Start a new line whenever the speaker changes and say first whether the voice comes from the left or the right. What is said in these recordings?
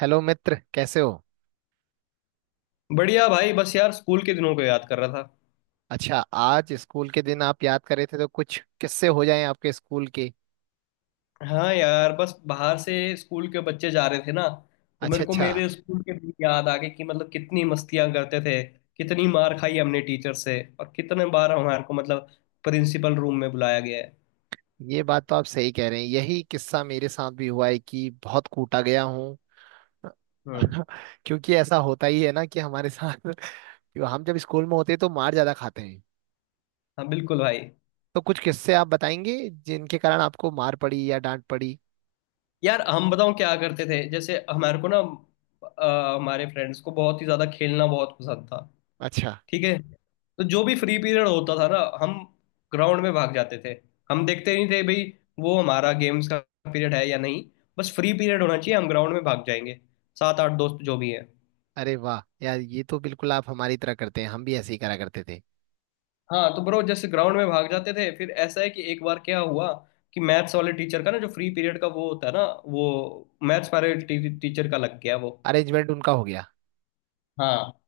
right: Hello मित्र, कैसे हो।
left: बढ़िया भाई, बस यार स्कूल के दिनों को याद कर रहा था।
right: अच्छा, आज स्कूल के दिन आप याद कर रहे थे, तो कुछ किस्से हो जाएं आपके स्कूल के।
left: हाँ यार, बस बाहर से स्कूल के बच्चे जा रहे थे ना। तो
right: अच्छा,
left: मेरे को
right: अच्छा।
left: मेरे स्कूल के दिन याद आ गए कि मतलब कितनी मस्तियां करते थे। कितनी मार खाई हमने टीचर से, और कितने बार हमारे को मतलब प्रिंसिपल रूम में बुलाया गया है।
right: ये बात तो आप सही कह रहे हैं, यही किस्सा मेरे साथ भी हुआ है कि बहुत कूटा गया हूँ।
left: हम्म।
right: क्योंकि ऐसा होता ही है ना कि हमारे साथ। हम जब स्कूल में होते हैं तो मार ज्यादा खाते हैं।
left: हाँ बिल्कुल भाई।
right: तो कुछ किस्से आप बताएंगे जिनके कारण आपको मार पड़ी या डांट पड़ी।
left: यार हम बताओ क्या करते थे, जैसे हमारे को ना हमारे फ्रेंड्स को बहुत ही ज्यादा खेलना बहुत पसंद था।
right: अच्छा।
left: ठीक है। तो जो भी फ्री पीरियड होता था ना, हम ग्राउंड में भाग जाते थे। हम देखते नहीं थे भाई, वो हमारा गेम्स का पीरियड है या नहीं। बस फ्री पीरियड होना चाहिए, हम ग्राउंड में भाग जाएंगे। सात आठ दोस्त जो भी है।
right: अरे वाह यार, ये तो बिल्कुल आप हमारी तरह करते हैं, हम भी ऐसे ही करा करते थे।
left: हाँ तो ब्रो, जैसे ग्राउंड में भाग जाते थे, फिर ऐसा है कि एक बार क्या हुआ कि मैथ्स वाले टीचर का ना, जो फ्री पीरियड का वो होता है ना, वो मैथ्स वाले टीचर का लग गया वो।
right: अरेंजमेंट उनका हो गया।
left: हाँ।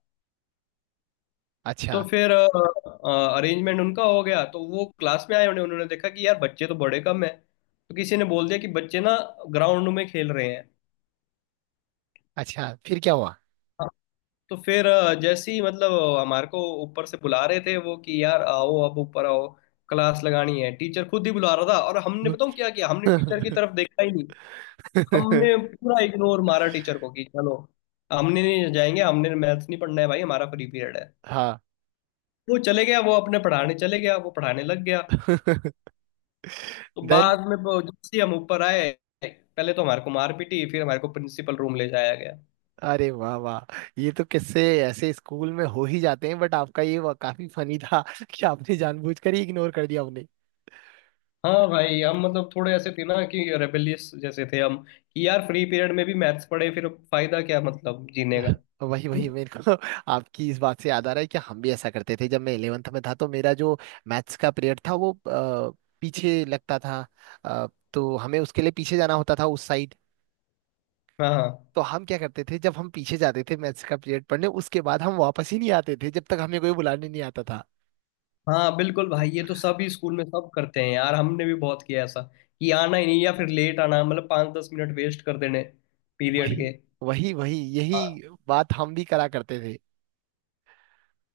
right: अच्छा।
left: तो फिर अरेंजमेंट उनका हो गया, तो वो क्लास में आए, उन्हें उन्होंने देखा कि यार बच्चे तो बड़े कम है, तो किसी ने बोल दिया कि बच्चे ना ग्राउंड में खेल रहे हैं।
right: अच्छा, फिर क्या हुआ।
left: हाँ। तो फिर जैसे ही मतलब हमारे को ऊपर से बुला रहे थे वो कि यार आओ अब ऊपर आओ, क्लास लगानी है। टीचर खुद ही बुला रहा था, और हमने बताऊं क्या किया, हमने टीचर की तरफ देखा ही नहीं। हमने पूरा इग्नोर मारा टीचर को कि चलो, हमने नहीं जाएंगे, हमने मैथ्स नहीं पढ़ना है भाई, हमारा फ्री पीरियड है।
right: हाँ
left: वो चले गया, वो अपने पढ़ाने चले गया, वो पढ़ाने लग गया। तो
right: देन।
left: बाद में वो जैसे ही हम ऊपर आए, पहले तो हमारे को मार पीटी, फिर हमारे को प्रिंसिपल रूम ले जाया गया।
right: अरे वाह वाह, ये तो किससे ऐसे स्कूल में हो ही जाते हैं, बट आपका ये काफी फनी था कि आपने जानबूझकर ही इग्नोर कर दिया उन्हें।
left: हाँ भाई, हम मतलब थोड़े ऐसे थे ना कि रेबेलियस जैसे थे हम, कि यार फ्री पीरियड में भी मैथ्स पढ़े, फिर फायदा क्या मतलब जीने का।
right: वही वही, मेरे को आपकी इस बात से याद आ रहा है कि हम भी ऐसा करते थे। जब मैं 11th में था तो मेरा जो मैथ्स का पीरियड था वो पीछे लगता था। अ, तो हमें उसके लिए पीछे जाना होता था उस साइड।
left: हाँ, हाँ।
right: तो हम क्या करते थे, जब हम पीछे जाते थे मैथ्स का पीरियड पढ़ने, उसके बाद हम वापस ही नहीं आते थे जब तक हमें कोई बुलाने नहीं आता।
left: हाँ बिल्कुल भाई, ये तो सभी स्कूल में सब करते हैं यार, हमने भी बहुत किया ऐसा कि आना ही नहीं, या फिर लेट आना, मतलब पाँच दस मिनट वेस्ट कर देने पीरियड के।
right: वही वही वही, यही
left: हाँ।
right: बात हम भी करा करते थे।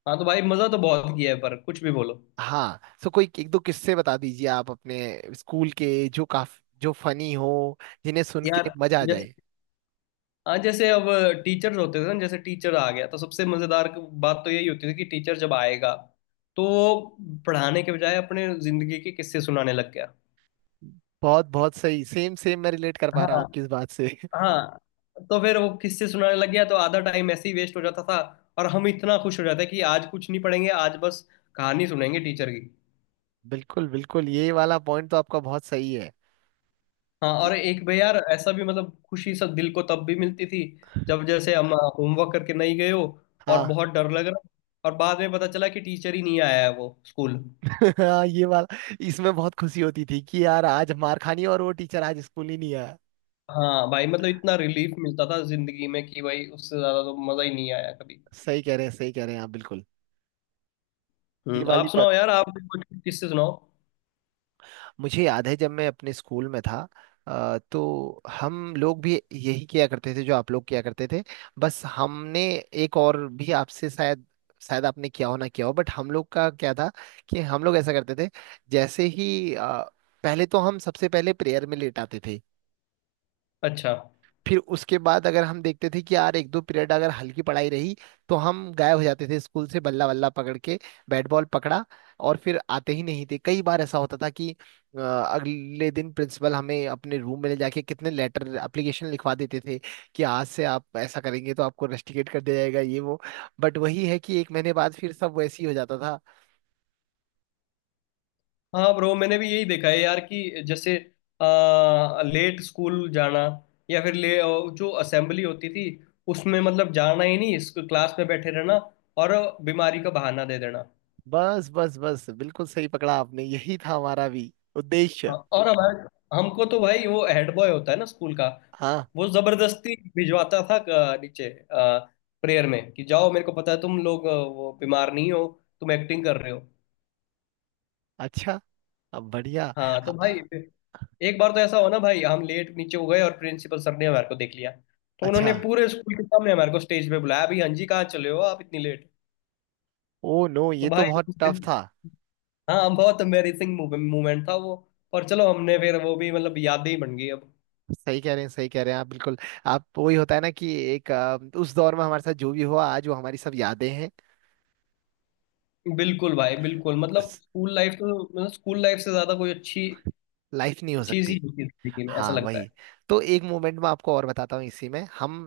left: हाँ, तो भाई मजा तो बहुत किया है, पर कुछ भी बोलो
right: हाँ, सो कोई एक दो किस्से बता दीजिए आप अपने स्कूल के, जो काफ जो फनी हो, जिन्हें सुन के
left: यार।
right: मजा आ जाए।
left: हाँ, जैसे अब टीचर्स होते थे ना, जैसे टीचर आ गया तो सबसे मजेदार बात तो यही होती थी कि टीचर जब आएगा तो वो पढ़ाने के बजाय अपने जिंदगी के किस्से सुनाने लग गया।
right: बहुत बहुत सही, सेम सेम, मैं रिलेट कर पा रहा हूँ
left: हाँ,
right: आपकी इस बात से।
left: हाँ। तो फिर वो किस्से सुनाने लग गया, तो आधा टाइम ऐसे ही वेस्ट हो जाता था। और हम इतना खुश हो जाते कि आज कुछ नहीं पढ़ेंगे, आज बस कहानी सुनेंगे टीचर की।
right: बिल्कुल बिल्कुल, ये वाला पॉइंट तो आपका बहुत सही है।
left: हाँ,
right: कि
left: और एक भाई यार ऐसा भी, मतलब खुशी सब दिल को तब भी मिलती थी जब जैसे हम होमवर्क करके नहीं गए हो और
right: हाँ।
left: बहुत डर लग रहा, और बाद में पता चला कि टीचर ही नहीं आया है वो स्कूल।
right: हाँ, ये वाला, इसमें बहुत खुशी होती थी कि यार आज मार खानी, और वो टीचर आज स्कूल ही नहीं आया।
left: हाँ भाई, मतलब इतना रिलीफ मिलता था जिंदगी में कि भाई उससे ज्यादा तो मजा ही नहीं आया कभी।
right: सही कह रहे हैं, सही कह रहे हैं आप बिल्कुल। ये
left: आप
right: वाली बात
left: सुनाओ यार, आप भी कुछ किससे सुनाओ।
right: मुझे याद है जब मैं अपने स्कूल में था। तो हम लोग भी यही किया करते थे जो आप लोग किया करते थे। बस हमने एक और भी आपसे शायद, शायद आपने किया हो ना किया हो, बट हम लोग का क्या था कि हम लोग ऐसा करते थे। जैसे ही पहले तो हम सबसे पहले प्रेयर में लेट आते थे।
left: अच्छा।
right: फिर उसके बाद अगर हम देखते थे कि यार एक दो पीरियड अगर हल्की पढ़ाई रही, तो हम गायब हो जाते थे स्कूल से, बल्ला बल्ला पकड़ के, बैट बॉल पकड़ा, और फिर आते ही नहीं थे। कई बार ऐसा होता था कि अगले दिन प्रिंसिपल हमें अपने रूम में ले जाके कितने लेटर एप्लीकेशन लिखवा देते थे कि आज से आप ऐसा करेंगे तो आपको रस्टिकेट कर दिया जाएगा ये वो। बट वही है कि एक महीने बाद फिर सब वैसे ही हो जाता था।
left: हाँ ब्रो, मैंने भी यही देखा है यार कि जैसे लेट स्कूल जाना, या फिर ले जो असेंबली होती थी उसमें मतलब जाना ही नहीं, इस क्लास में बैठे रहना, और बीमारी का बहाना दे देना।
right: बस बस बस, बिल्कुल सही पकड़ा आपने, यही था हमारा भी उद्देश्य।
left: हाँ, और हमारे हमको तो भाई, वो हेड बॉय होता है ना स्कूल का,
right: हाँ।
left: वो जबरदस्ती भिजवाता था नीचे प्रेयर में कि जाओ, मेरे को पता है तुम लोग वो बीमार नहीं हो, तुम एक्टिंग कर रहे हो।
right: अच्छा, अब बढ़िया।
left: हाँ तो भाई
right: हाँ।
left: फिर एक बार तो ऐसा हो ना भाई, हम लेट नीचे हो गए और प्रिंसिपल सर ने हमारे को देख लिया। तो
right: अच्छा।
left: उन्होंने पूरे स्कूल के सामने हमारे को स्टेज पे बुलाया भाई, हाँ जी कहाँ चले हो आप इतनी लेट।
right: ओ नो,
left: तो
right: ये तो
left: भाई
right: बहुत
left: उस
right: टफ
left: दिन,
right: था।
left: हाँ बहुत एम्बेरसिंग मोमेंट था वो। पर चलो, हमने फिर वो भी मतलब यादें ही बन गई अब।
right: सही कह रहे हैं, सही कह रहे हैं आप बिल्कुल। आप, वही होता है ना कि एक उस दौर में हमारे साथ जो भी हुआ आज वो हमारी सब यादें हैं।
left: बिल्कुल भाई, बिल्कुल, मतलब स्कूल लाइफ तो, मतलब स्कूल लाइफ से ज्यादा कोई अच्छी
right: लाइफ नहीं हो
left: चीज ही
right: सकती।
left: होती है जिंदगी में, ऐसा
right: हाँ
left: लगता है।
right: वही। तो एक मोमेंट में आपको और बताता हूँ, इसी में हम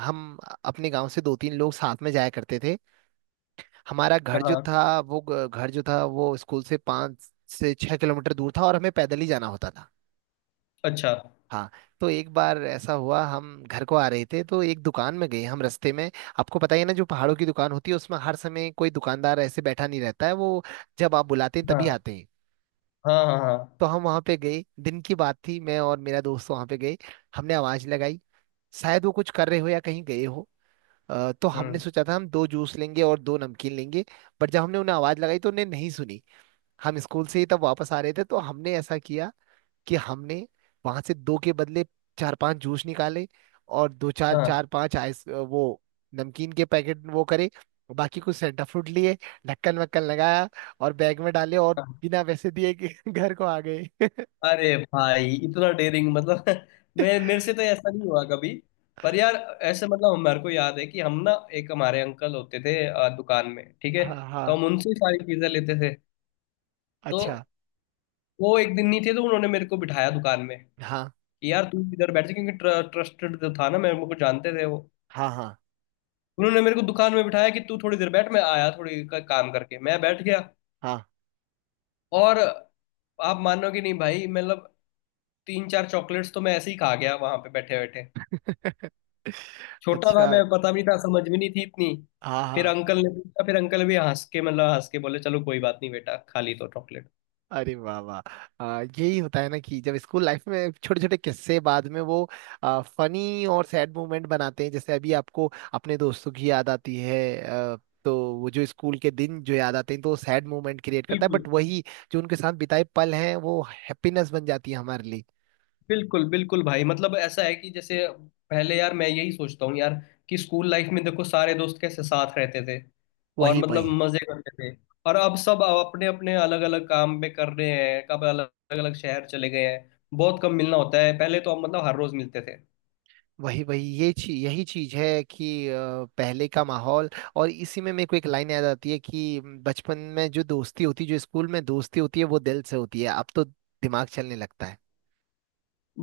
right: हम अपने गांव से दो तीन लोग साथ में जाया करते थे। हमारा घर जो
left: हाँ।
right: था वो घर जो था वो स्कूल से पाँच से छह किलोमीटर दूर था और हमें पैदल ही जाना होता था।
left: अच्छा।
right: हाँ। तो एक बार ऐसा हुआ, हम घर को आ रहे थे तो एक दुकान में गए हम रास्ते में। आपको पता ही है ना, जो पहाड़ों की दुकान होती है, उसमें हर समय कोई दुकानदार ऐसे बैठा नहीं रहता है। वो जब आप बुलाते हैं तभी
left: हाँ,
right: आते हैं।
left: हाँ, हाँ, हाँ।
right: तो हम वहाँ पे गए, दिन की बात थी, मैं और मेरा दोस्त वहाँ पे गए। हमने आवाज़ लगाई। शायद वो कुछ कर रहे हो या कहीं गए हो। तो हमने
left: हम्म।
right: सोचा था हम दो जूस लेंगे और दो नमकीन लेंगे। बट जब हमने उन्हें आवाज़ लगाई तो उन्हें नहीं सुनी। हम स्कूल से ही तब वापस आ रहे थे तो हमने ऐसा किया कि हमने वहां से दो के बदले चार पांच जूस निकाले, और दो चार
left: हाँ,
right: चार पांच आइस वो नमकीन के पैकेट वो करे, बाकी कुछ सेंटा फ्रूट लिए, ढक्कन वक्कन लगाया और बैग में डाले, और
left: हाँ।
right: बिना पैसे दिए कि घर को आ गए।
left: अरे भाई इतना डेयरिंग, मतलब मैं, मेरे से तो ऐसा नहीं हुआ कभी। पर यार ऐसे, मतलब हमारे को याद है कि हम ना, एक हमारे अंकल होते थे दुकान में, ठीक है।
right: हाँ हाँ।
left: तो हम उनसे ही सारी चीजें लेते थे। तो
right: अच्छा।
left: वो एक दिन नहीं थे, तो उन्होंने मेरे को बिठाया दुकान में
right: हाँ
left: कि यार तू इधर बैठ जा, क्योंकि ट्रस्टेड जो था ना, मेरे मेरे को जानते थे वो।
right: हाँ हाँ
left: उन्होंने मेरे को दुकान में बिठाया कि तू थोड़ी देर बैठ, मैं आया थोड़ी काम करके। मैं बैठ गया
right: हाँ।
left: और, आप मानोगे नहीं भाई, मतलब तीन चार चॉकलेट्स तो मैं ऐसे ही खा गया वहां पे बैठे बैठे। छोटा था
right: अच्छा।
left: मैं, पता भी नहीं था, समझ भी नहीं थी इतनी।
right: हाँ
left: फिर
right: हाँ।
left: अंकल ने पूछा, फिर अंकल भी हंस के, मतलब हंस के बोले, चलो कोई बात नहीं बेटा, खा ली तो चॉकलेट।
right: अरे वाह वाह। आ, यही होता है ना कि जब स्कूल लाइफ में छोटे छोटे किस्से बाद में वो आ, फनी और सैड मोमेंट बनाते हैं। जैसे अभी आपको अपने दोस्तों की याद आती है। आ, तो वो जो स्कूल के दिन जो याद आते हैं, तो सैड मोमेंट क्रिएट करता है।
left: बिल्कुल,
right: बट वही, जो उनके साथ बिताए पल हैं, वो हैप्पीनेस बन जाती है हमारे लिए।
left: बिल्कुल, बिल्कुल भाई, मतलब ऐसा है कि जैसे पहले, यार मैं यही सोचता हूँ यार कि स्कूल लाइफ में देखो, सारे दोस्त कैसे साथ रहते थे और
right: वही
left: मतलब
right: वही
left: मजे करते थे। और अब सब अपने अपने अलग अलग काम में कर रहे हैं, कब अलग अलग शहर चले गए हैं। बहुत कम मिलना होता है, पहले तो हम मतलब हर रोज मिलते थे।
right: वही वही, ये चीज, यही चीज है कि पहले का माहौल। और इसी में मेरे को एक लाइन याद आती है कि बचपन में जो दोस्ती होती, जो स्कूल में दोस्ती होती है वो दिल से होती है, अब तो दिमाग चलने लगता है।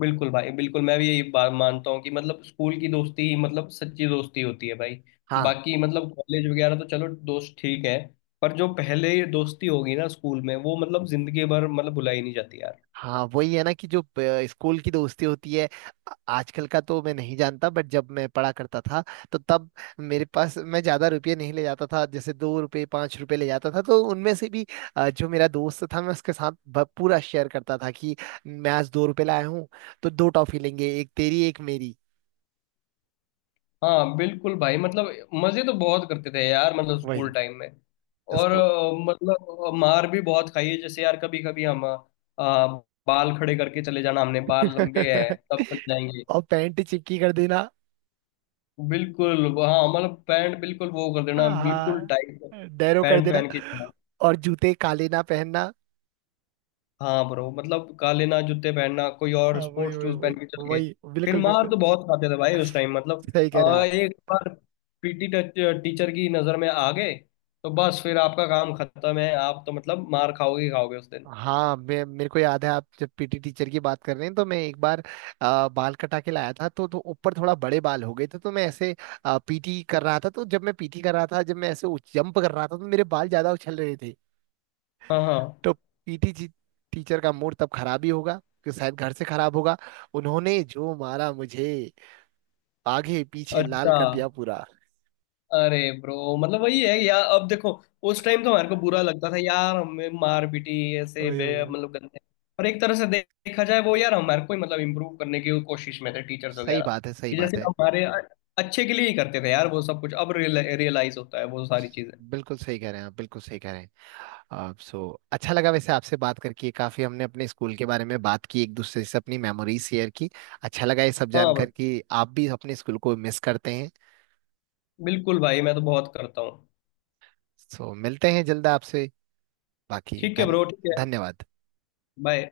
left: बिल्कुल भाई, बिल्कुल, मैं भी यही बात मानता हूँ कि मतलब स्कूल की दोस्ती ही मतलब सच्ची दोस्ती होती है भाई।
right: हाँ।
left: बाकी मतलब कॉलेज वगैरह तो, चलो दोस्त ठीक है, पर जो पहले ये दोस्ती होगी ना स्कूल में, वो मतलब जिंदगी भर मतलब भुलाई नहीं जाती यार।
right: हाँ वही है ना कि जो स्कूल की दोस्ती होती है। आ- आजकल का तो मैं नहीं जानता, बट जब मैं पढ़ा करता था, तो तब मेरे पास, मैं ज्यादा रुपये नहीं ले जाता था, जैसे दो रुपये पांच रुपये ले जाता था, तो उनमें से भी आ, जो मेरा दोस्त था मैं उसके साथ पूरा शेयर करता था कि मैं आज दो रुपये लाया हूँ, तो दो टॉफी लेंगे, एक तेरी एक मेरी।
left: हाँ बिल्कुल भाई, मतलब मजे तो बहुत करते थे यार, मतलब स्कूल
right: वही
left: टाइम में। और
right: स्कूल।
left: मतलब मार भी बहुत खाई है, जैसे यार कभी कभी हम बाल खड़े करके चले जाना, हमने बाल लंबे हैं तब चल जाएंगे।
right: और पैंट चिपकी कर देना।
left: बिल्कुल। हाँ, मतलब पैंट बिल्कुल वो कर देना, बिल्कुल टाइट
right: हाँ। डैरो कर
left: पैंट
right: देना।
left: पहन के जाना।
right: और जूते काले ना पहनना।
left: हाँ ब्रो, मतलब काले ना जूते पहनना, कोई और
right: हाँ वही
left: स्पोर्ट्स
right: वही
left: शूज पहन
right: वही
left: के चल गए।
right: वही,
left: फिर
right: बिल्कुल
left: मार
right: बिल्कुल।
left: तो बहुत खाते थे भाई उस टाइम, मतलब
right: सही कह रहे हैं आप।
left: एक बार पीटी टीचर की नजर में आ गए, तो बस फिर आपका काम खत्म है, आप तो मतलब मार खाओगे ही खाओगे उस दिन।
right: हाँ, मैं, मेरे को याद है, आप जब पीटी टीचर की बात कर रहे हैं, तो मैं एक बार आ, बाल कटा के लाया था, तो ऊपर थोड़ा बड़े बाल हो गए थे, तो मैं ऐसे पीटी कर रहा था। तो जब मैं पीटी कर रहा था, जब मैं ऐसे जंप कर रहा था, तो मेरे बाल ज्यादा उछल रहे थे।
left: हाँ, हाँ।
right: तो पीटी टीचर का मूड तब खराब ही होगा, कि शायद घर से खराब होगा, उन्होंने जो मारा मुझे, आगे पीछे लाल
left: अच्छा।
right: कर दिया पूरा।
left: अरे ब्रो, मतलब वही है यार, अब देखो उस टाइम तो हमारे को बुरा लगता था यार, हमें मार पीटी ऐसे
right: ओए ओए ओए।
left: मतलब गंदे। और एक तरह से देखा जाए वो, यार हमारे को ही मतलब इम्प्रूव करने की कोशिश में थे टीचर्स
right: सही
left: वगैरह,
right: बात है, सही
left: कि
right: बात
left: जैसे
right: है।
left: हमारे अच्छे के लिए ही करते थे यार वो सब कुछ, अब रियलाइज होता है वो सारी चीजें।
right: बिल्कुल सही कह रहे हैं आप, बिल्कुल सही कह रहे हैं आप। सो, अच्छा लगा वैसे आपसे बात करके, काफी हमने अपने स्कूल के बारे में बात की, एक दूसरे से अपनी मेमोरीज शेयर की। अच्छा लगा ये सब
left: हाँ ब्रो।
right: जानकर कि आप भी अपने स्कूल को मिस करते हैं।
left: बिल्कुल भाई, मैं तो बहुत करता हूँ।
right: सो मिलते हैं जल्द आपसे। बाकी
left: ठीक है
right: धन
left: ब्रो, ठीक है।
right: धन्यवाद।
left: बाय।